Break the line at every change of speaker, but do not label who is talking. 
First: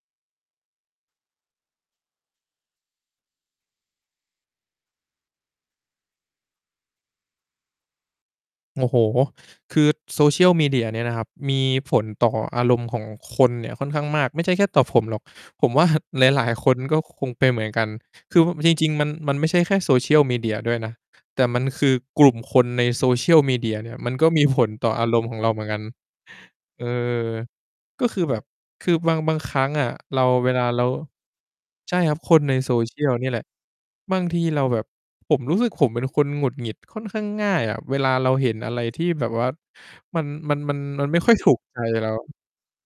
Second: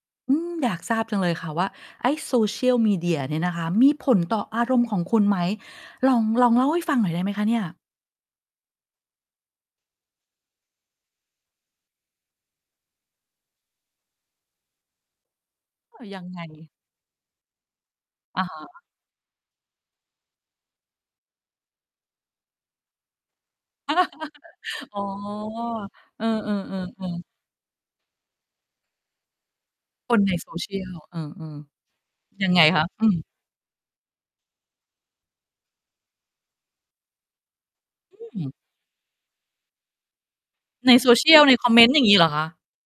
อืม อยากทราบจังเลยค่ะว่า ไอ้โซเชียลมีเดียเนี่ยนะคะ มีผลต่ออารมณ์ของคุณไหม? ลอง ลองเล่าให้ฟังหน่อยได้ไหมคะเนี่ย?
โอ้โฮ คือโซเชียลมีเดียเนี่ยนะครับ มีผลต่ออารมณ์ของคนเนี่ยค่อนข้างมาก ไม่ใช่แค่ต่อผมหรอก ผมว่า
เออ ยั
ห
งไ
ลาย ๆ ค
ง
นก็คงเป็นเหมือนกัน คื
อ
อ
ะ ฮะ
จริง ๆ มัน มันไม่ใช่แค่โซเชียลมีเดียด้วยนะ แต่มันคือกลุ่มคนในโซเชียลมีเดียเนี่ย มันก็มีผลต่อ
อ๋อ
อารมณ์ของเราเหมือนกัน
เออ
เออ
ๆ ๆ ๆ
ก็คือแบบคือบาง บางครั้งอะ
ค
เร
น
า
ใน โ
เว
ซ
ลา
เชี
เร
ย
า
ล เออ
ใช่ครับ คน
ๆ ยั
ใน
งไง
โซ
คะ?
เชี
อ
ย
ื
ล เน
ม
ี่ยแหละ บางทีเราแบบ ผมรู้สึก ผมเป็นคนหงุดหงิดค่อนข้างง่ายอะ เวลาเรา
อื
เห็
ม
นอะไรที่แบบว่ามัน มัน มัน
ใน
มั
โซ
นไม่
เช
ค
ี
่อย
ยล
ถู
ใน
ก
คอม
ใจ
เมนต์ อย่
เ
า
ร
ง
า
งี้เหรอคะ?